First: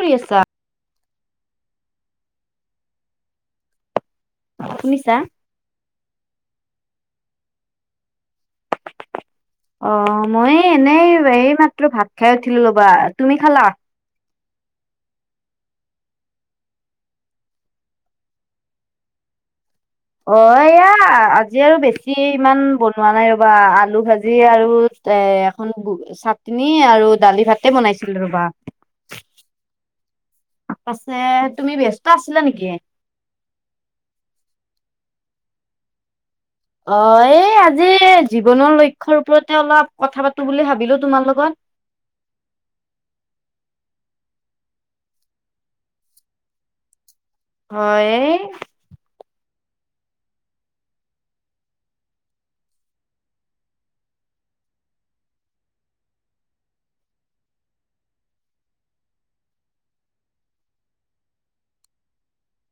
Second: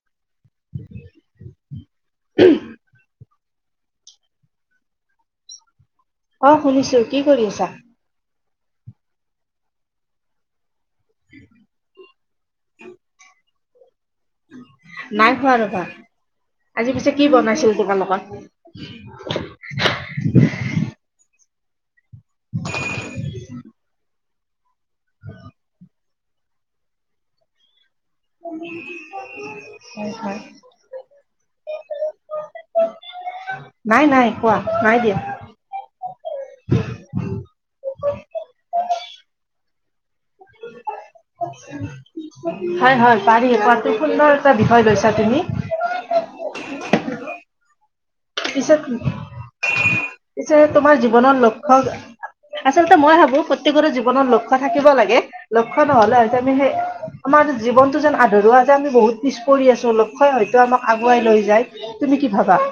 কৰি আছা? [unintelligible] শুনিছা? অ শুনিছো। কি কৰি আছা? অ মই এনেই এই মাত্ৰ ভাত খাই উঠিলো ৰ'বা। তুমি খালা? নাই খোৱা ৰ'বা। আজি পিছে কি বনাইছিল তোমালোকৰ? অ, এয়া আজি আৰু বেছি ইমান বনোৱা নাই ৰবা। আলু ভাজি আৰু এ এখন চাটনি আৰু দালি ভাত। এ বনাইছিল ৰবা। হয়, হয়। পাছে, তুমি ব্যস্ত আছিলা নেকি? নাই নাই কোৱা। নাই দিয়া। অ, এই আজি জীৱনৰ লক্ষ্যৰ ওপৰতে অলপ কথা পাতো বুলি ভাবিলো তোমাৰ লগত? হয় হয় পাৰি, পোৱাটো সুন্দৰ এটা বিষয় লৈছা তুমি। হয়। এ [unintelligible] পিছে তোমাৰ জীৱনৰ লক্ষ্য আচলতে মই ভাবো প্ৰত্যেকৰে জীৱনত লক্ষ্য থাকিব লাগে। লক্ষ্য নহলে হয়টো আমি সে আমাৰ জীৱনটো যেন আধৰুৱা যে আমি বহুত পিছ পৰি আছো অলপ। হয়, হয়তো আমাক আগুৱাই লৈ যায়। তুমি কি ভাবা?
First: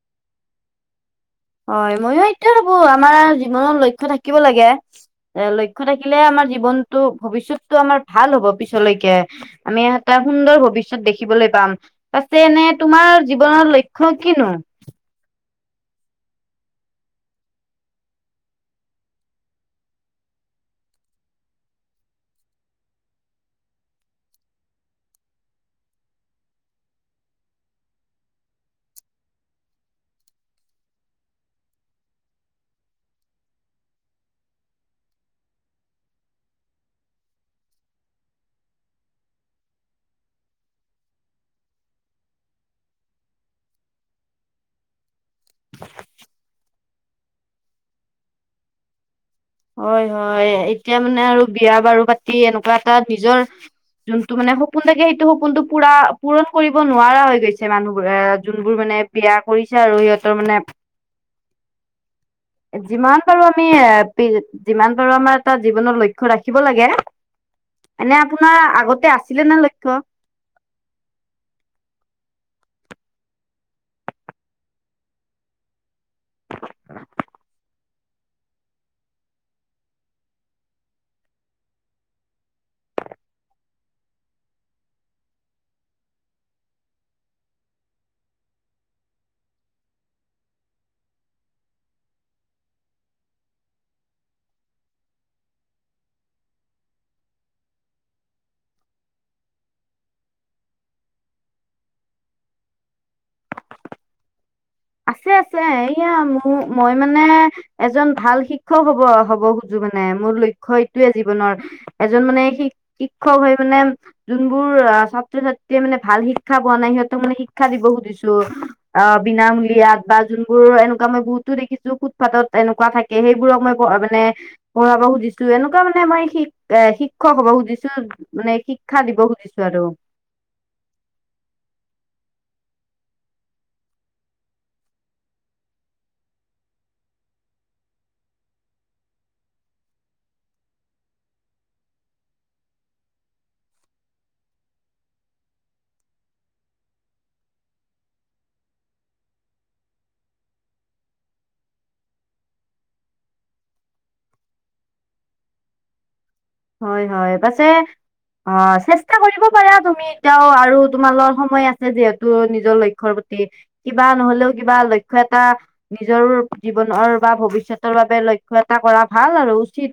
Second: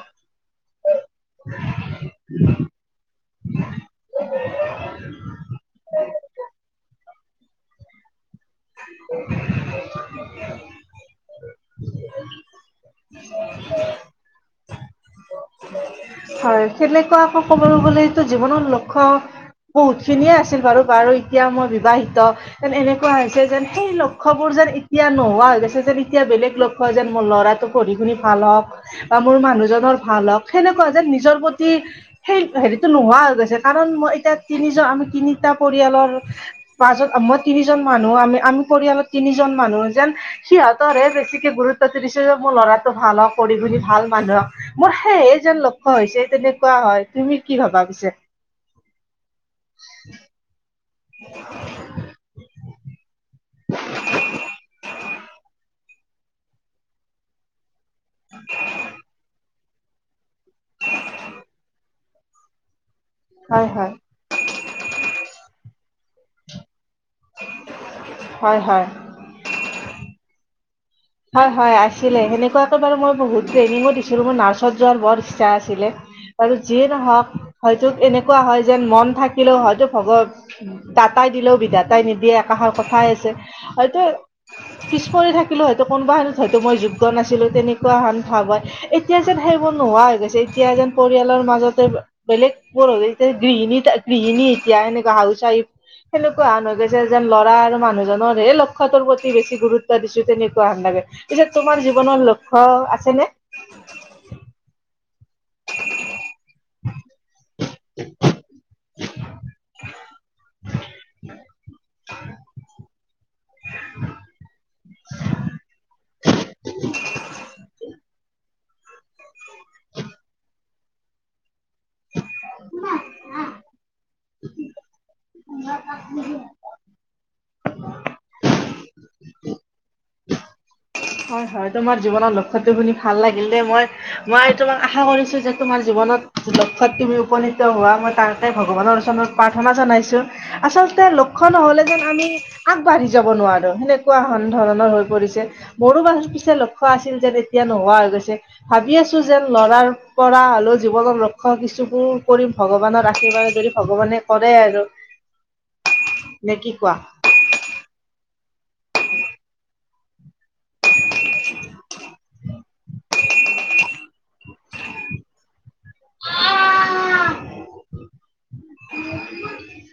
হয়, ময়ো এইটোৱে ভাবো আমাৰ জীৱনত লক্ষ্য থাকিব লাগে। এ লক্ষ্য থাকিলে আমাৰ জী জীৱনটো ভৱিষ্যতটো আমাৰ ভাল হ'ব পিছলৈকে। আমি এহটা সুন্দৰ ভৱিষ্যত দেখিবলৈ পাম। পাছে এনে তোমাৰ জীৱনৰ লক্ষ্য কি নো? হয়। সেনেকুৱা আকৌ ক'বলৈ গ'লেতো জীৱনৰ লক্ষ্য বহুতখিনিয়ে আছিল বাৰু। বাৰু এতিয়া মই বিবাহিত। যেন এনেকুৱা হৈছে যেন সেই লক্ষ্য বোৰ যেন এতিয়া নোহোৱা হৈ গৈছে যেন এতিয়া বেলেগ লক্ষ্য কয় যেন মোৰ ল'ৰাটো পঢ়ি শুনি ভাল হওঁক বা মোৰ মানুহজনৰ ভাল হওঁক। সেনেক কোৱা যেন নিজৰ প্ৰতি সেই হেৰিটো নোহোৱা হৈ গৈছে, কাৰণ মই এতিয়া তিনিজন আমি তিনিটা পৰিয়ালৰ পাঁচজন মই তিনিজন মানুহ আমি আমি পৰিয়ালত তিনিজন মানুহ যেন সিহঁতৰহে বেছিকে গুৰুত্ব দি দিছে যে, মোৰ ল'ৰাটো ভাল হওক। পঢ়ি শুনি ভাল মানুহক হওক। মোৰ সেইহে যেন লক্ষ্য হৈছে তেনেকুৱা হয়। তুমি কি ভাবা পিছে? হয় হয়। এতিয়া মানে আৰু বিয়া বাৰু পাতি এনেকুৱা তাত নিজৰ যোনটো মানে সপোন থাকে সেইটো সপোনটো পুৰা পূৰণ কৰিব নোৱাৰা হৈ গৈছে। মানুহবোৰে এ যোনবোৰ মানে বিয়া কৰিছে আৰু সিহঁতৰ মানে যিমান পাৰো আমি হয় হয় এ যিমান পাৰো আমাৰ এটা জীৱনৰ লক্ষ্য ৰাখিব লাগে। এনে আপোনাৰ হয় হয় আগতে আছিলে নে লক্ষ্য? হয় হয় আছিলে। সেনেকুৱাকে বাৰু মই বহুত ট্ৰেইনিঙো দিছিলোঁ। মোৰ নাৰ্ছত যোৱাৰ বৰ ইচ্ছা আছিলে। হয়তো যিয়ে নহওক হয়তো এনেকুৱা হয় যেন মন থাকিলেও হয়তো ভগ দাতাই দিলেও বিদাতাই নিদিয়ে একাষৰ কথাই আছে। হয়তো পিছ পৰি থাকিলোঁ। হয়তো কোনোবাখিনিত হয়তো মই যোগ্য নাছিলোঁ, তেনেকুৱা হান ভাৱ হয়। এতিয়া যেন সেইবোৰ নোহোৱা হৈ গৈছে, এতিয়া যেন পৰিয়ালৰ মাজতে বেলেগ গৃহণী গৃহণী এতিয়া এনেকা হাউচ ৱাইফ সেনেকুৱা হন হৈ গৈছে। যেন ল'ৰা আৰু মানুহজনৰ হে লক্ষ্যটোৰ প্ৰতি বেছি গুৰুত্ব দিছো তেনেকুৱা লাগে। পিছে তোমাৰ জীৱনৰ লক্ষ্য আছেনে? আছে আছে এয়া মোৰ মই মানে এজন ভাল শিক্ষক হব হব খোজো মানে, মোৰ লক্ষ্য এইটোয়ে জীৱনৰ। এজন মানে শ শিক্ষক হয় মানে যোনবোৰ ছাত্ৰ ছাত্ৰী মানে ভাল শিক্ষা পোৱা নাই সিহঁতৰ মানে শিক্ষা দিব খুজিছো অ বিনা বিয়াত বা যোনবোৰ এনেকুৱা মই বহুতো দেখিছো, ফুটপাথত এনেকুৱা থাকে সেইবোৰক মই মানে পঢ়াব সুধিছো এনেকুৱা মানে আমাৰ শিকা এ শিক্ষক হ'ব খুজিছো মানে, শিক্ষা দিব খুজিছো আৰু। হয় হয়। তোমাৰ জীৱনৰ লক্ষ্যটো শুনি ভাল লাগিল দেই। মই মই এইটো আশা কৰিছো যে তোমাৰ জীৱনত যে লক্ষ্য তুমি উপনীত হোৱা মই তাৰতে ভগৱানৰ ওচনত প্ৰাৰ্থনা জনাইছোঁ। আচলতে লক্ষ্য নহ'লে যেন আমি আগবাঢ়ি যাব নোৱাৰো। সেনেকুৱান ধৰণৰ হৈ পৰিছে। মোৰো মানে পিছে লক্ষ্য আছিল যেন তেতিয়া নোহোৱা হৈ গৈছে। ভাবি আছো যেন লৰাৰ পৰা হলেও জীৱনত লক্ষ্য কিছুবোৰ কৰিম। ভগৱানৰ আশীৰ্বাদ যদি ভগৱানে কৰে আৰু। নে কি কোৱা হয় হয় পাছে অ চেষ্টা কৰিব পাৰা তুমি। এতিয়াও আৰু তোমাৰ লগত সময় আছে যিহেতু নিজৰ লক্ষ্য প্ৰতি কিবা নহলেও কিবা লক্ষ্য এটা নিজৰ জীৱনৰ বা ভৱিষ্যতৰ বাবে লক্ষ্য এটা কৰা ভাল আৰু উচিত।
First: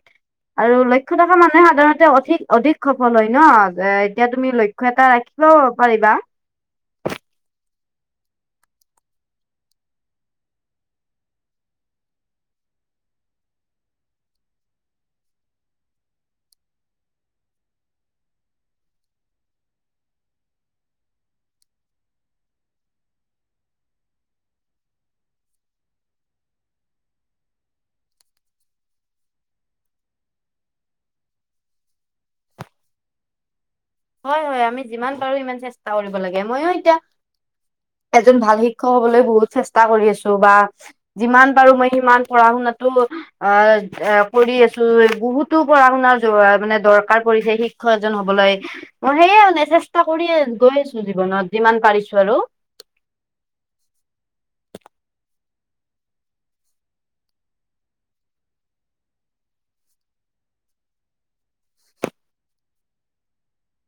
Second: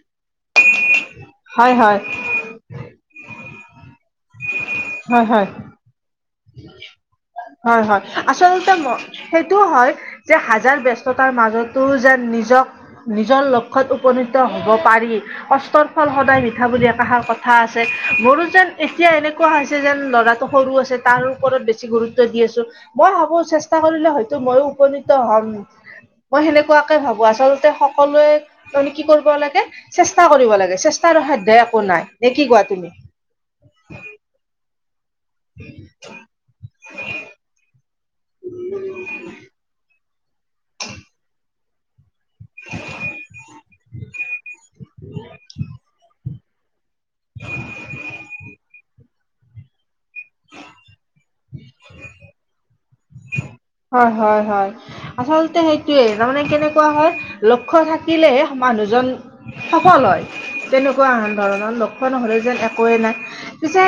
আৰু লক্ষ্য মানুহে হয় হয় সাধাৰণতে অধিক অধিক সফল হয় ন? এ এতিয়া তুমি লক্ষ্য এটা হয় হয় ৰাখিলো কৰিবা হয় হয় আচলতে মই সেইটো হয় যে হাজাৰ ব্যস্ততাৰ মাজতো যেন নিজক নিজৰ লক্ষ্যত উপনীত হ'ব পাৰি। কষ্টৰ ফল সদায় মিঠা বুলি একাষাৰ কথা আছে, মোৰো যেন এতিয়া এনে কোৱা হৈছে যেন ল'ৰাটো সৰু আছে তাৰ ওপৰত বেছি গুৰুত তিয়া দি আছো, মই ভাবো চেষ্টা কৰিলে হয়তো ময়ো উপনীত হ'ম। মই সেনেকুৱাকে ভাবো আচলতে সকলোৱে তুমি কি কৰিব লাগে, চেষ্টা কৰিব লাগে চেষ্টা সাধ্যয় একো নাই, নে কি কোৱা তুমি? হয় হয়, আমি যিমান পাৰো সিমান চেষ্টা কৰিব লাগে। ময়ো এতিয়া এজন ভাল শিক্ষক হবলৈ বহুত চেষ্টা কৰি আছো, বা যিমান পাৰো মই সিমান পঢ়া শুনাতো অ এ কৰি আছো বহুতো পঢ়া শুনাৰ মানে দৰ কাৰ কৰিছে শিক্ষক এজন হবলৈ, মই সেয়ে মানে চেষ্টা কৰি গৈ আছো। জীৱনত যিমান পাৰিছো আৰু। হয় হয় হয়। আচলতে সেইটোৱে, তাৰমানে কেনেকুৱা হয় লক্ষ্য থাকিলে মানুহজন সফল হয়, তেনেকুৱা আন ধৰণৰ লক্ষণ হ'লে যেন একোৱে নাই। পিছে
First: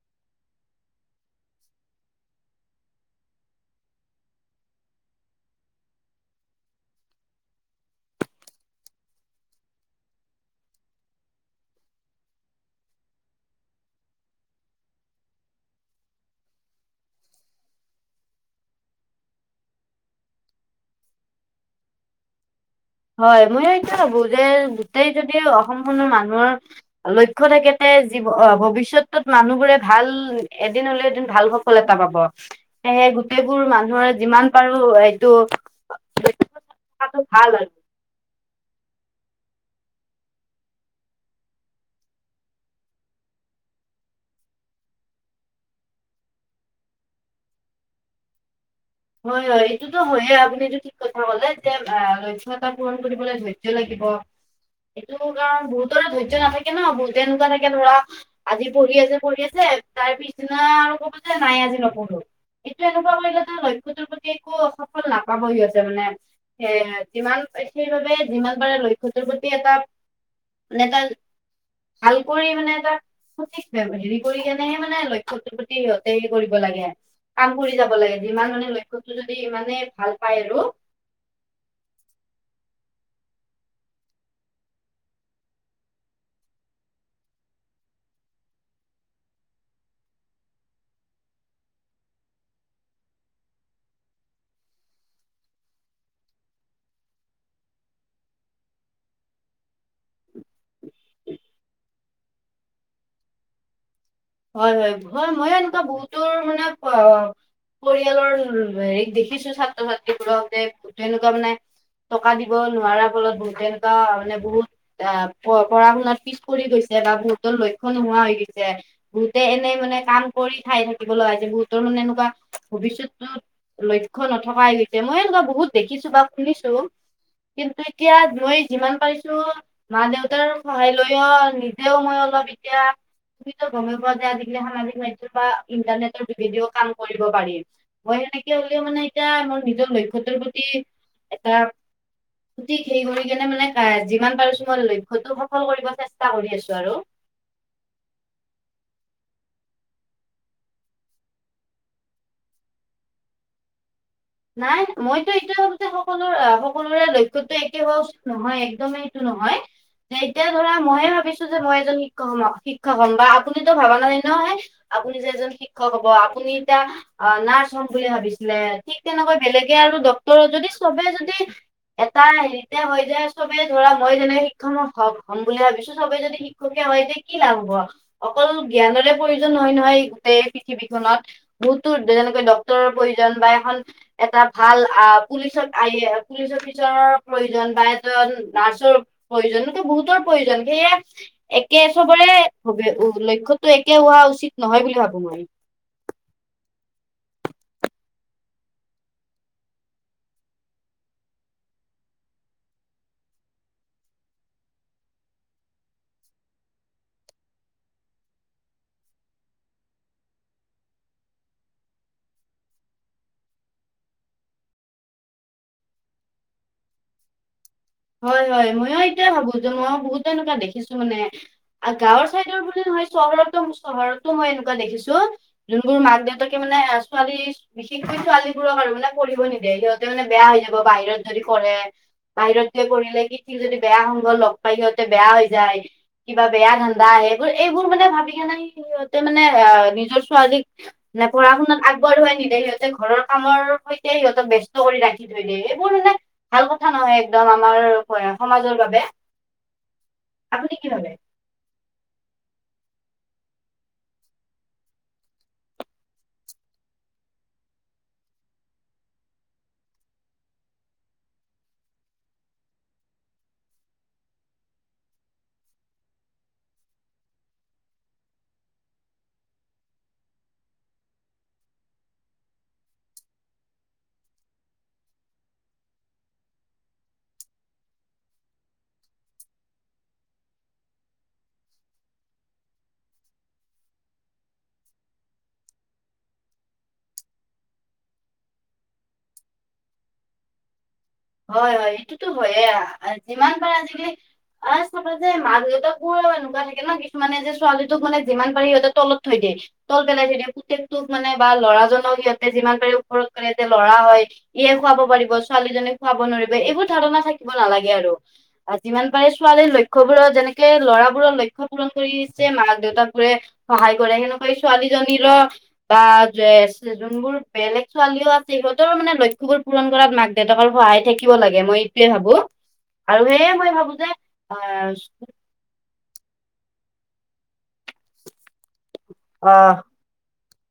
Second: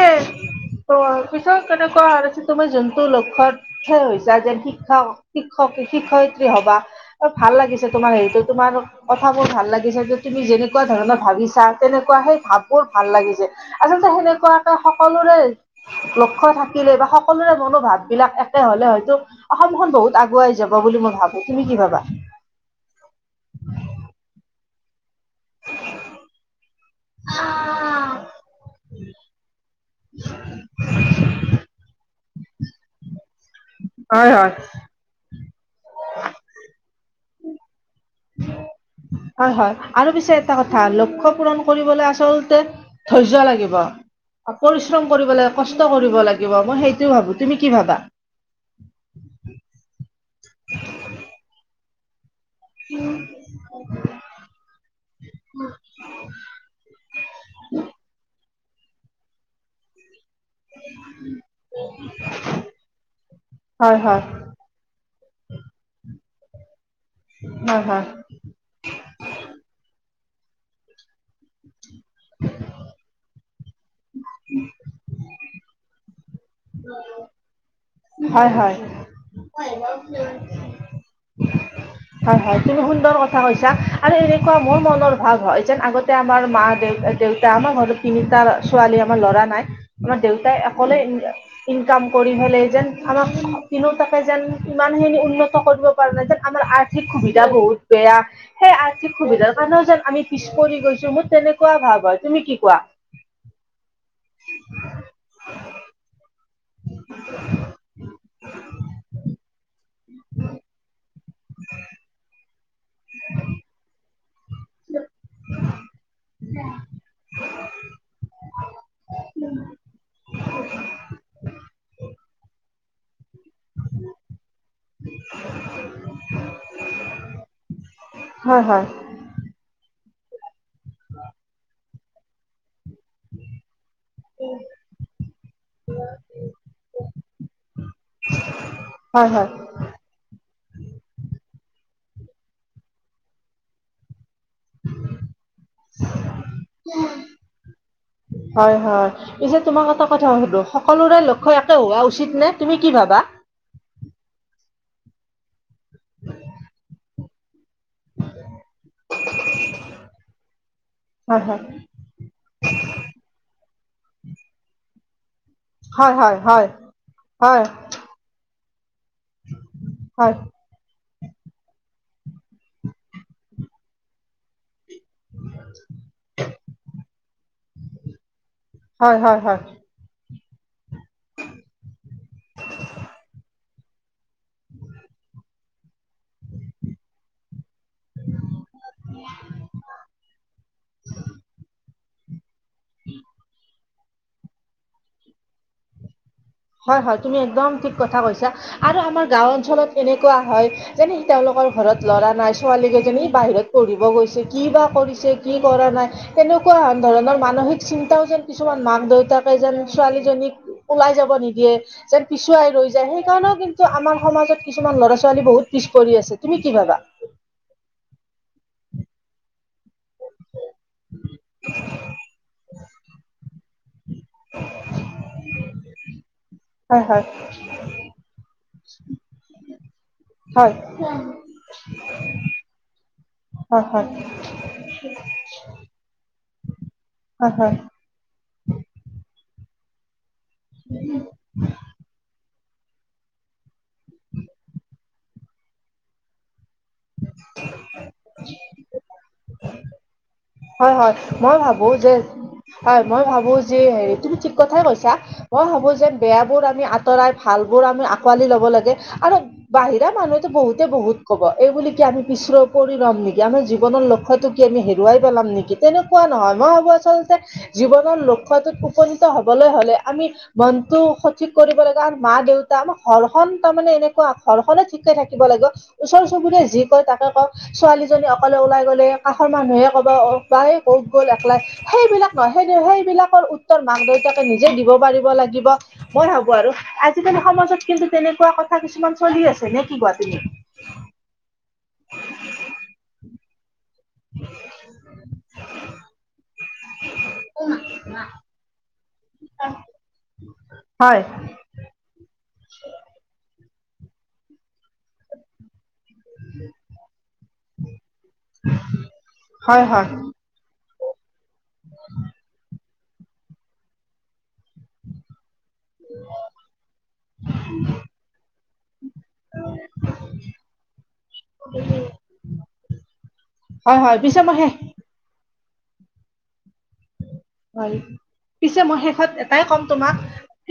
অঁ পিছত কেনেকুৱা হৈ আছে তোমাৰ যোনটো লক্ষত উপনীত হৈছা যেন শিক্ষক শিক্ষক শিক্ষয়িত্ৰীৰ হবা। অঁ, ভাল লাগিছে তোমাৰ হেৰিতো তোমাৰ। কথাবোৰ ভাল লাগিছে যে তুমি যেনেকুৱা ধৰণৰ ভাবিছা তেনেকুৱা সেই ভাব বোৰ ভাল লাগিছে। আচলতে সেনেকুৱাকে সকলোৰে লক্ষ্য থাকিলে বা সকলোৰে মনোভাৱ বিলাক একে হলে হয়তো অসমখন বহুত আগুৱাই যাব বুলি মই ভাবো, তুমি কি ভাবা? হয়, মই সেইটোৱে ভাবো যে গোটেই যদি অসমখনৰ মানুহৰ লক্ষ্য থাকেতে যি অ ভৱিষ্যতত মানুহবোৰে ভাল এদিন হলেও এদিন ভাল স ফল এটা পাব, সেয়হে গোটেইবোৰ মানুহৰ হয় যিমান হয়। পাৰো এই থকাটো ভাল হয়। [inaudible] হয় হয়, আৰু পিছে এটা কথা লক্ষ্য পূৰণ কৰিবলৈ আচলতে ধৈৰ্য লাগিব। পৰিশ্ৰম কৰিব লাগে কষ্ট কৰিব লাগিব মই সেইটো ভাবো, তুমি কি ভাবা? হয় হয় এইটোতো হয়ে আপুনি এইটো ঠিক কথা হলে, যে কিবা এটা পূৰণ কৰিবলৈ ধৈৰ্য লাগিব। সেইটো কাৰণ বহুতৰে ধৈৰ্য নাথাকে ন, বহুতে এনেকুৱা থাকে ধৰা আজি পঢ়ি আছে পঢ়ি আছে। তাৰ পিছ দিনা আৰু কব যে নাই আজি নপঢ়ো, এইটো এনেকুৱা কৰিলে ত ল হয় হয় একো সফল নাপাব সিহঁতে মানে, এ যিমান হয় হয়। সেইবাবে যিমান মানে লক্ষটোৰ প্ৰতি এটা মানে এটা ভাল কৰি মানে এটা সঠিক হেৰি কৰি কেনেহে মানে লক্ষ্যটোৰ প্ৰতি সিহঁতে হেৰি কৰিব লাগে। কাম কৰি যাব লাগে, যিমান হয় মানে হয়। লক্ষ্যটো যদি ইমানে ভাল পায় আৰু। হয় হয় তুমি সুন্দৰ কথা কৈছা, আৰু এনেকুৱা মোৰ মনৰ ভাৱ হয় যেন আগত এতিয়া আমাৰ মা দেউতা দেউতা আমাৰ ঘৰত তিনিটা ছোৱালী আমাৰ ল'ৰা নাই। আমাৰ দেউতাই অকলে ইনকাম কৰি পেলাই যেন আমাক তিনিওটাকে যেন ইমানখিনি উন্নত কৰিব পৰা নাই যেন আমাৰ আৰ্থিক সুবিধা বহুত বেয়া। সেই আৰ্থিক সুবিধাৰ কাৰানেও যেন আমি পিছ পৰি গৈছো মোৰ তেনেকুৱা ভাৱ হয়, তুমি কি কোৱা? হয় হয় হয় ময়ো এনেকা বহুত তোৰ মানে অ পৰিয়ালৰ হেৰি দেখিছো ছাত্ৰ ছাত, তে তেনেকুৱা মানে টকা দিব নোৱাৰাৰ ফলত বহুত তেনেকুৱা মানে, বহুত আহ প পঢ়া শুনাত পিছ পৰি গৈছে বা বহুতৰ লক্ষণ নোহোৱা হৈ গৈছে। বহুতে এনেই মানে কাম কৰি খাই থাকিব লগা যে বহুতৰ মানে এনেকুৱা ভৱিষ্যতটোত, লক্ষ্য নথকাই হৈ গৈছে মই এনেকুৱা বহুত দেখিছো বা শুনিছো। কিন্তু এতিয়া মই হয় হয় যিমান পাৰিছো, মা দেউতাৰ সহায় লৈ অ নিজেও মই অলপ এতিয়া, গমে পোৱা যে আজিকালি সামাজিক মাধ্যম বা ইন্টাৰনেটৰ যোগেদিও কাম কৰিব পাৰি। মই সেনেকে হলেও মানে এতিয়া হয় হয় মোৰ নিজৰ লক্ষ্যটোৰ প্ৰতি এটা, সঠিক হেই কৰি কেনে মানে যিমান পাৰোছো মই লক্ষ্যটো সফল কৰিব চেষ্টা কৰি আছো আৰু, [inaudible] হয় হয়। পিছে তোমাক এটা কথা সুধো সকলোৰে লক্ষ্য একে হোৱা উচিত নে তুমি কি ভাবা? নাই মইতো এইটোয়ে ভাবো যে সকলোৰে সকলোৰে লক্ষ্য, টো একে হোৱা উচিত নহয় একদমেই সটো নহয় যে এতিয়া ধৰা মইে হয় ভাবিছো যে হয় মই এজনি, শ হ শিক্ষক হম বা আপুনিতো ভবা নাইয় নহয় আপুনি যে এজন শী, শিক্ষক হ'ব হয় হয় আপুনি হয় এতিয়া আ হয়, নাৰ্ছ হম বুলি ভাবিছিলে। ঠিক তেনেকৈ বেলেগে আৰু হয়, ড্ক্তৰৰ যদি, চবে যদি এটা হেৰিতে হৈ যায় সবেই ধৰা মই যেনেকে শিক্ষক হম। শিক্ষক হম বুলি ভাবিছো সবেই যদি শিক্ষকে হয় তেতিয়া কি লাভ হব অ। অকল জ্ঞানৰে হয়, হয়, প্ৰয়োজন হয়, নহয় নহয়। গোটেই পৃথিৱীখনত বহুতো যেনেকৈ ডক্তৰৰ প্ৰয়োজন বা এখন, এটা ভাল আহ পুলিচত আয়ে, পুলিচ অফিচাৰৰ প্ৰয়োজন বা এজন নাৰ্চৰ প্ৰয়োজন এক বহুতৰ প্ৰয়োজন সেয়ে, একে সবৰে ভব উ লক্ষ্যটো একে হোৱা উচিত নহয় বুলি ভাবো মই, হয় হয় তুমি একদম ঠিক কথা কৈছা আৰু আমাৰ গাঁও অঞ্চলত এনেকুৱা হয়, যেনে তেওঁলোকৰ ঘৰত ল'ৰা নাই ছোৱালীকেইজনী বাহিৰত পঢ়িব গৈছে কি বা কৰিছে কি কৰা নাই, তেনেকুৱা ধৰণৰ মানসিক চিন্তাও যেন, কিছুমান মাক দেউতাকে যেন ছোৱালীজনীক, ওলাই যাব নিদিয়ে। যেন পিছুৱাই ৰৈ যায়, সেইকাৰণেও কিন্তু আমাৰ সমাজত কিছুমান ল'ৰা ছোৱালী বহুত পিছ পৰি আছে। তুমি কি ভাবা? হয় হয়। ময়ো এইটোৱেই ভাবো যে, মই বহুত এনেকুৱা দেখিছো মানে, আ গাঁৱৰ চাইদৰ, বুলি নহয়, চহৰতো চহৰতো মই এনেকুৱা দেখিছো, যোনবোৰ মাক দেউতাকে মানে হয় হয় ছোৱালী, বিশেষকৈ ছোৱালীবোৰক আৰু মানে পঢ়িব নিদিয়ে, সিহঁত মানে বেয়া হৈ হয় যাব, বাহিৰত যদি পঢ়ে, বাহিৰত যাই কৰিলে কি ঠিক যদি হয় বেয়া হয় হৈ গ'ল। লগ পাই সিহঁতে বেয়া হৈ যায়, কিবা বেয়া ধান্দা আহে, এইবোৰ হয় হয় এইবোৰ মানে ভাবি কিনি সিহত, মানে অ' নিজৰ ছোৱালীক মানে পঢ়া শুনাত আগ, বৰুৱাই নিদিয়ে, সিহঁতে ঘৰৰ কামৰ সৈতে সিহঁতক ব্যস্ত কৰি ৰাখি থৈ দিয়ে, এইবোৰ মানে, ভাল কথা নহয়, একদম আমাৰ সমাজৰ বাবে। আপুনি কি হয় ভাবে হয়, মই ভাবো যে, হয় মই ভাবো যে, হেৰি তুমি ঠিক কথাই কৈছা। মই ভাবো যে, বেয়াবোৰ আমি আঁতৰাই ভাল বোৰ আমি আঁকোৱালি ল'ব লাগে, আৰু বাহিৰা মানুহেতো বহুতে বহুত ক'ব, এই বুলি কি আমি পিছৰ পৰি ৰম নেকি, আমাৰ জীৱনৰ লক্ষ্যতো, আমি হেৰুৱাই পেলাম নেকি? তেনেকুৱা নহয়, মই ভাবো আচলতে, জীৱনৰ লক্ষ্যটোত উপনীত হ'বলৈ হ'লে আমি, মনতটো সঠিক কৰিব লাগে আৰু মা দেউতা আমাৰ ঘৰখন তাৰমানে এনেকুৱা, ঘৰখনো ঠিকেই থাকিব লাগিব। ওচৰ চুবুৰীয়া যি কয় তাকে কওঁক, ছোৱালীজনী অকলে ওলাই গ'লে কাষৰ মানুহে, ক'ব পাই ক'ত গ'ল একলাই সেইবিলাক নহয়, সেই সেইবিলাকৰ উত্তৰ মাক দেউতাকে নিজেই দিব পাৰিব লাগিব। মই ভাবো আৰু, আজিকালি সমাজত কিন্তু তেনেকুৱা কথা কিছুমান চলি আছে, নে কি কোৱা তুমি? হয় হয়, এইটোতো হয়েই, যিমান পাৰা আজি ফাৰ্ষ্ট চাবা যে মা দেউতা কোন [unintelligible] থাকে ন কিছুমানে যে ছোৱালীটোক মানে যিমান পাৰি সিহঁতে তলত থৈ দিয়ে, তল পেলাই থৈ দিয়ে, পুতেকটোক হয় মানে ভাল লৰাজনক সিহঁতে যিমান পাৰে ওপৰত পেলাই দিয়ে, ল'ৰা হয় ইহে খুৱাব পাৰিব, ছোৱালীজনিক খুৱাব নোৱাৰিব। এইবোৰ ধাৰণা থাকিব নালাগে আৰু, যিমান পাৰে ছোৱালীৰ হয় হয় লক্ষ্যবোৰৰ যেনে হেই ল'ৰাবোৰৰ লক্ষ্যপূৰণ কৰিছে মাক দেউতাকবোৰে সহায় কৰে, সেনেকৈ ছোৱালীজনীৰো বা যোনবোৰ বেলেগ ছোৱালীও আছে, সিহঁতৰো মানে লক্ষ্যবোৰ পূৰণ কৰাত মাক দেউতাকৰ সহায় থাকিব লাগে। মই এইটোৱেই ভাবো, আৰু সেয়েই মই ভাবো হয় যে হয় পিছে মই শেষ হয়, পিছে মই শেষত এটাই ক'ম তোমাক,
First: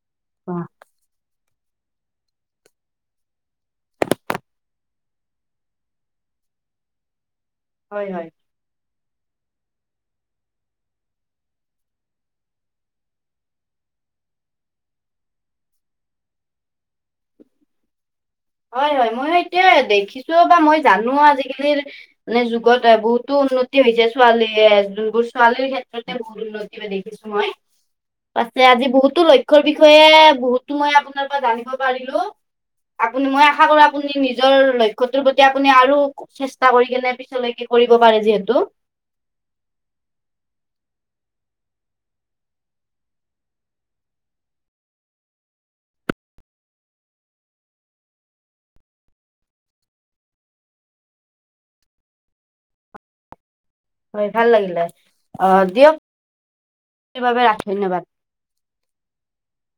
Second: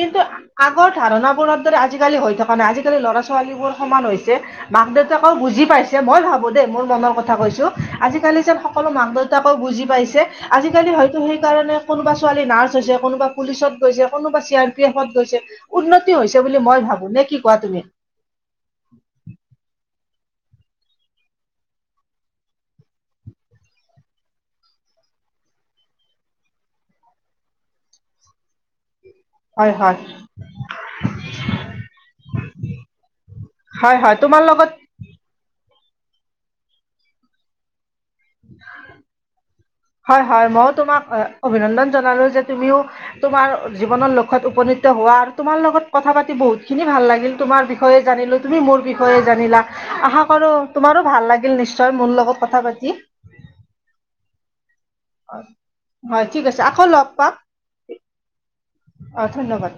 কিন্তু আগৰ ধাৰণাবোৰৰ দৰে আজিকালি হৈ থকা নাই, আজিকালি ল'ৰা ছোৱালীবোৰ সমান হৈছে। মাক দেউতাকক বুজি পাইছে, মই ভাবো দেই, মোৰ মনৰ কথা কৈছো। হয় হয় আজিকালি যেন সকলো মাক দেউতাকেও বুজি পাইছে, আজিকালি হয়তো সেই কাৰণে কোনোবা ছোৱালী নাৰ্চ হৈছে, কোনোবা পুলিচত গৈছে, কোনোবা চি আৰ পি এফত গৈছে। উন্নতি হৈছে বুলি মই ভাবো, নে কি কোৱা তুমি? হয় হয়, ময়ো সেইটোৱেই দেখিছো বা মই জানো ৱ আজিকালিৰ মানে যুগত বহুতো উন্নতি হৈছে ছোৱালীয়ে, যোনবোৰ ছোৱালীৰ ক্ষেত্ৰতে বহুত উন্নতি হোৱা দেখিছো মই, পাছে আজি বহুতো লক্ষ লক্ষ্যৰ হয় হয় বিষয়ে বহুতো মই আপোনাৰ পৰা জানিব পাৰিলো। মই আশা কৰোঁ হয় আপুনি হয় তোমাৰ নিজৰ লগত লক্ষ্য লক্ষ্যটোৰ প্ৰতি আপুনি আৰু চেষ্টা কৰি কেনে পিছলৈকে কৰিব পাৰে যিহেতু। হয় হয় মইও তোমাক অভিনন্দন জনালো যে তুমিও তোমাৰ জীৱনৰ লক্ষ্যত উপনীত হোৱা আৰু তোমাৰ লগত কথা পাতি বহুত খিনি ভাল লাগিল তোমাৰ বিষ বিষয়ে জানিলোঁ তুমি মোৰ বিষয়ে জানিলা আশা কৰো তোমাৰো ভাল লাগিল নিশ্চয় মোৰ লগত কথা পাতি হয় ভাল লাগিলে অ হয় ঠিক আছে আকৌ লগ পাম। বাবে ধন্যবাদ হয় ধন্যবাদ